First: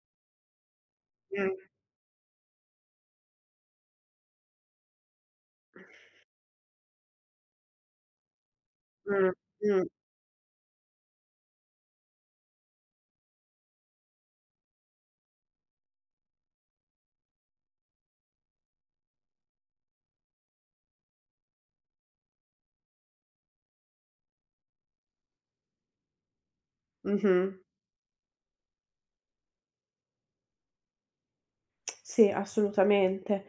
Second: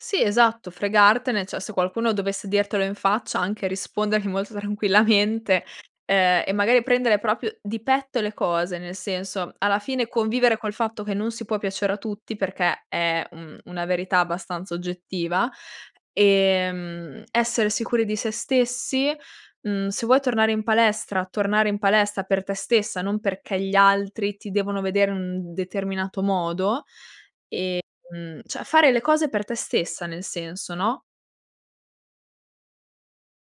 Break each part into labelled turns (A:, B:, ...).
A: Sì, esatto fregartene,
B: Mh.
A: cioè se qualcuno dovesse dirtelo in faccia anche rispondergli molto tranquillamente, ehm, e magari prendere proprio di petto le cose, nel
B: Mh.
A: senso alla
B: Mh.
A: fine convivere col fatto che non si può piacere a tutti, perché è un una verità abbastanza oggettiva, ehm, essere sicuri di se stessi mhmm, se vuoi tornare in palestra, tornare in palestra per te stessa, non perché gli altri ti devono vedere in un determinato modo.
B: Mh-mh.
A: Ehm, cioè fare le cose per te stessa nel senso, no?
B: Sì, assolutamente.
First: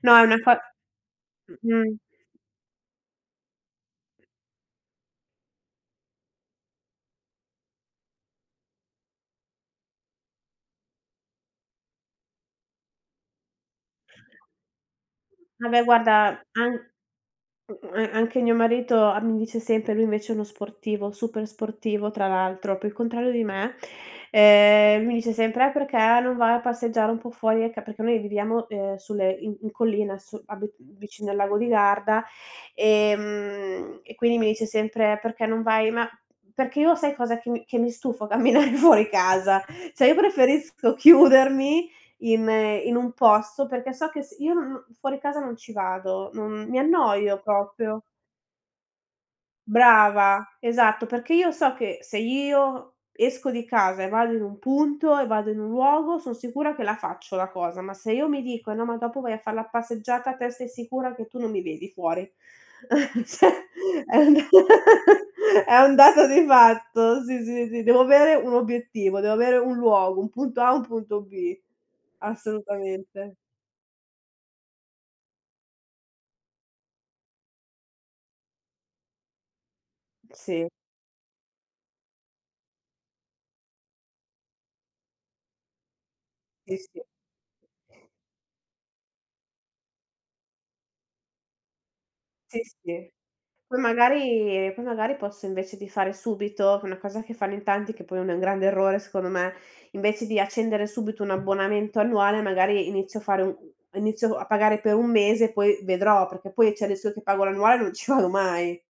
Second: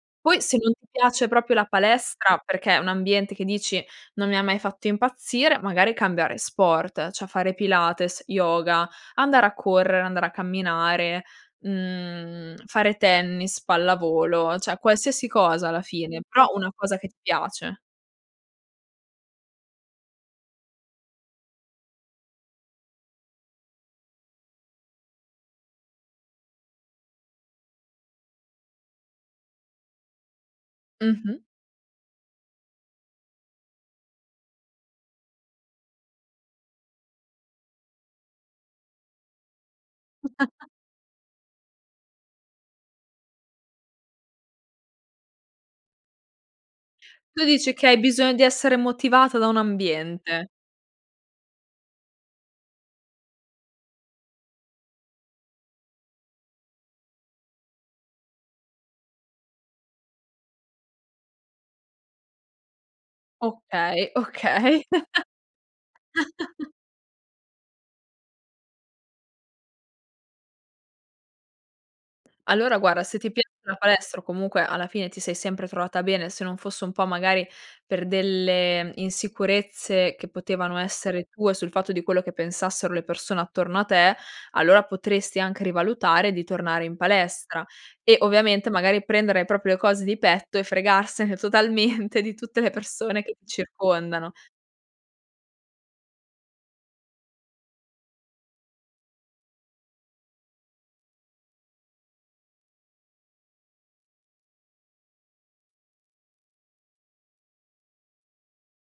B: No, è una
A: Poi
B: co
A: se non ti piace proprio la
B: mh-mh.
A: palestra perché è un ambiente che dici: "Non mi ha mai fatto impazzire", magari cambiare sport: cioè fare pilates, yoga, andare a correre, andare a camminare, mhmm, fare tennis, pallavolo, cioè qualsiasi cosa alla
B: Vabbè
A: fine,
B: guarda,
A: però una
B: an uhm,
A: cosa che ti piace.
B: a anche mio marito am mi dice sempre lui invece è uno sportivo super sportivo tra l'altro, proprio il contrario di me; ehm, mi dice sempre: "Eh, perché non vai a passeggiare un po' fuori?" Ecco perché noi viviamo, ehm, sulle in in collina, sul abit mhmm, vicino al
A: Mh-mh.
B: lago di Garda, ehm, e quindi mi dice sempre: "Perché non vai" ma, perché io sai cosa: che mi che mi stufo camminare fuori casa. Cioè io preferisco chiudermi in in un posto perché so che s io non fuori casa non ci vado, non mi annoio
A: Tu dici che hai
B: proprio.
A: bisogno di essere motivata da un
B: Brava.
A: ambiente.
B: Esatto perché io so che se io esco di casa e vado in un punto, e vado in un luogo, son sicura che la faccio la cosa; ma se io mi dico: "No, ma dopo vai a far la passeggiata", te stai sicura che tu non mi vedi fuori. Cioè
A: Okay,
B: è un
A: okay.
B: è un dato di fatto, sì, sì, sì, devo avere un obiettivo, devo avere un luogo, un punto A e un punto B.
A: Allora guarda, se ti
B: Assolutamente.
A: piace la palestra o comunque alla fine ti sei sempre trovata bene, se non fosse un po' magari per delle insicurezze, che
B: Sì.
A: potevano essere tue sul fatto di quello che pensassero le persone attorno a te, allora potresti anche rivalutare di
B: Sì,
A: tornare in
B: sì.
A: palestra. E ovviamente magari prendere proprio le cose di petto e fregarsene totalmente di tutte
B: Sì,
A: le
B: sì.
A: persone che ti
B: Poi
A: circondano.
B: magari poi magari al posto invece di fare subito una cosa che fanno in tanti che poi è un grande errore secondo me, invece di accendere subito un abbonamento annuale magari inizio a fare u un inizio a pagare per 1 mese poi vedrò, perché poi c'è il rischio che pago l'annuale e non ci vado mai.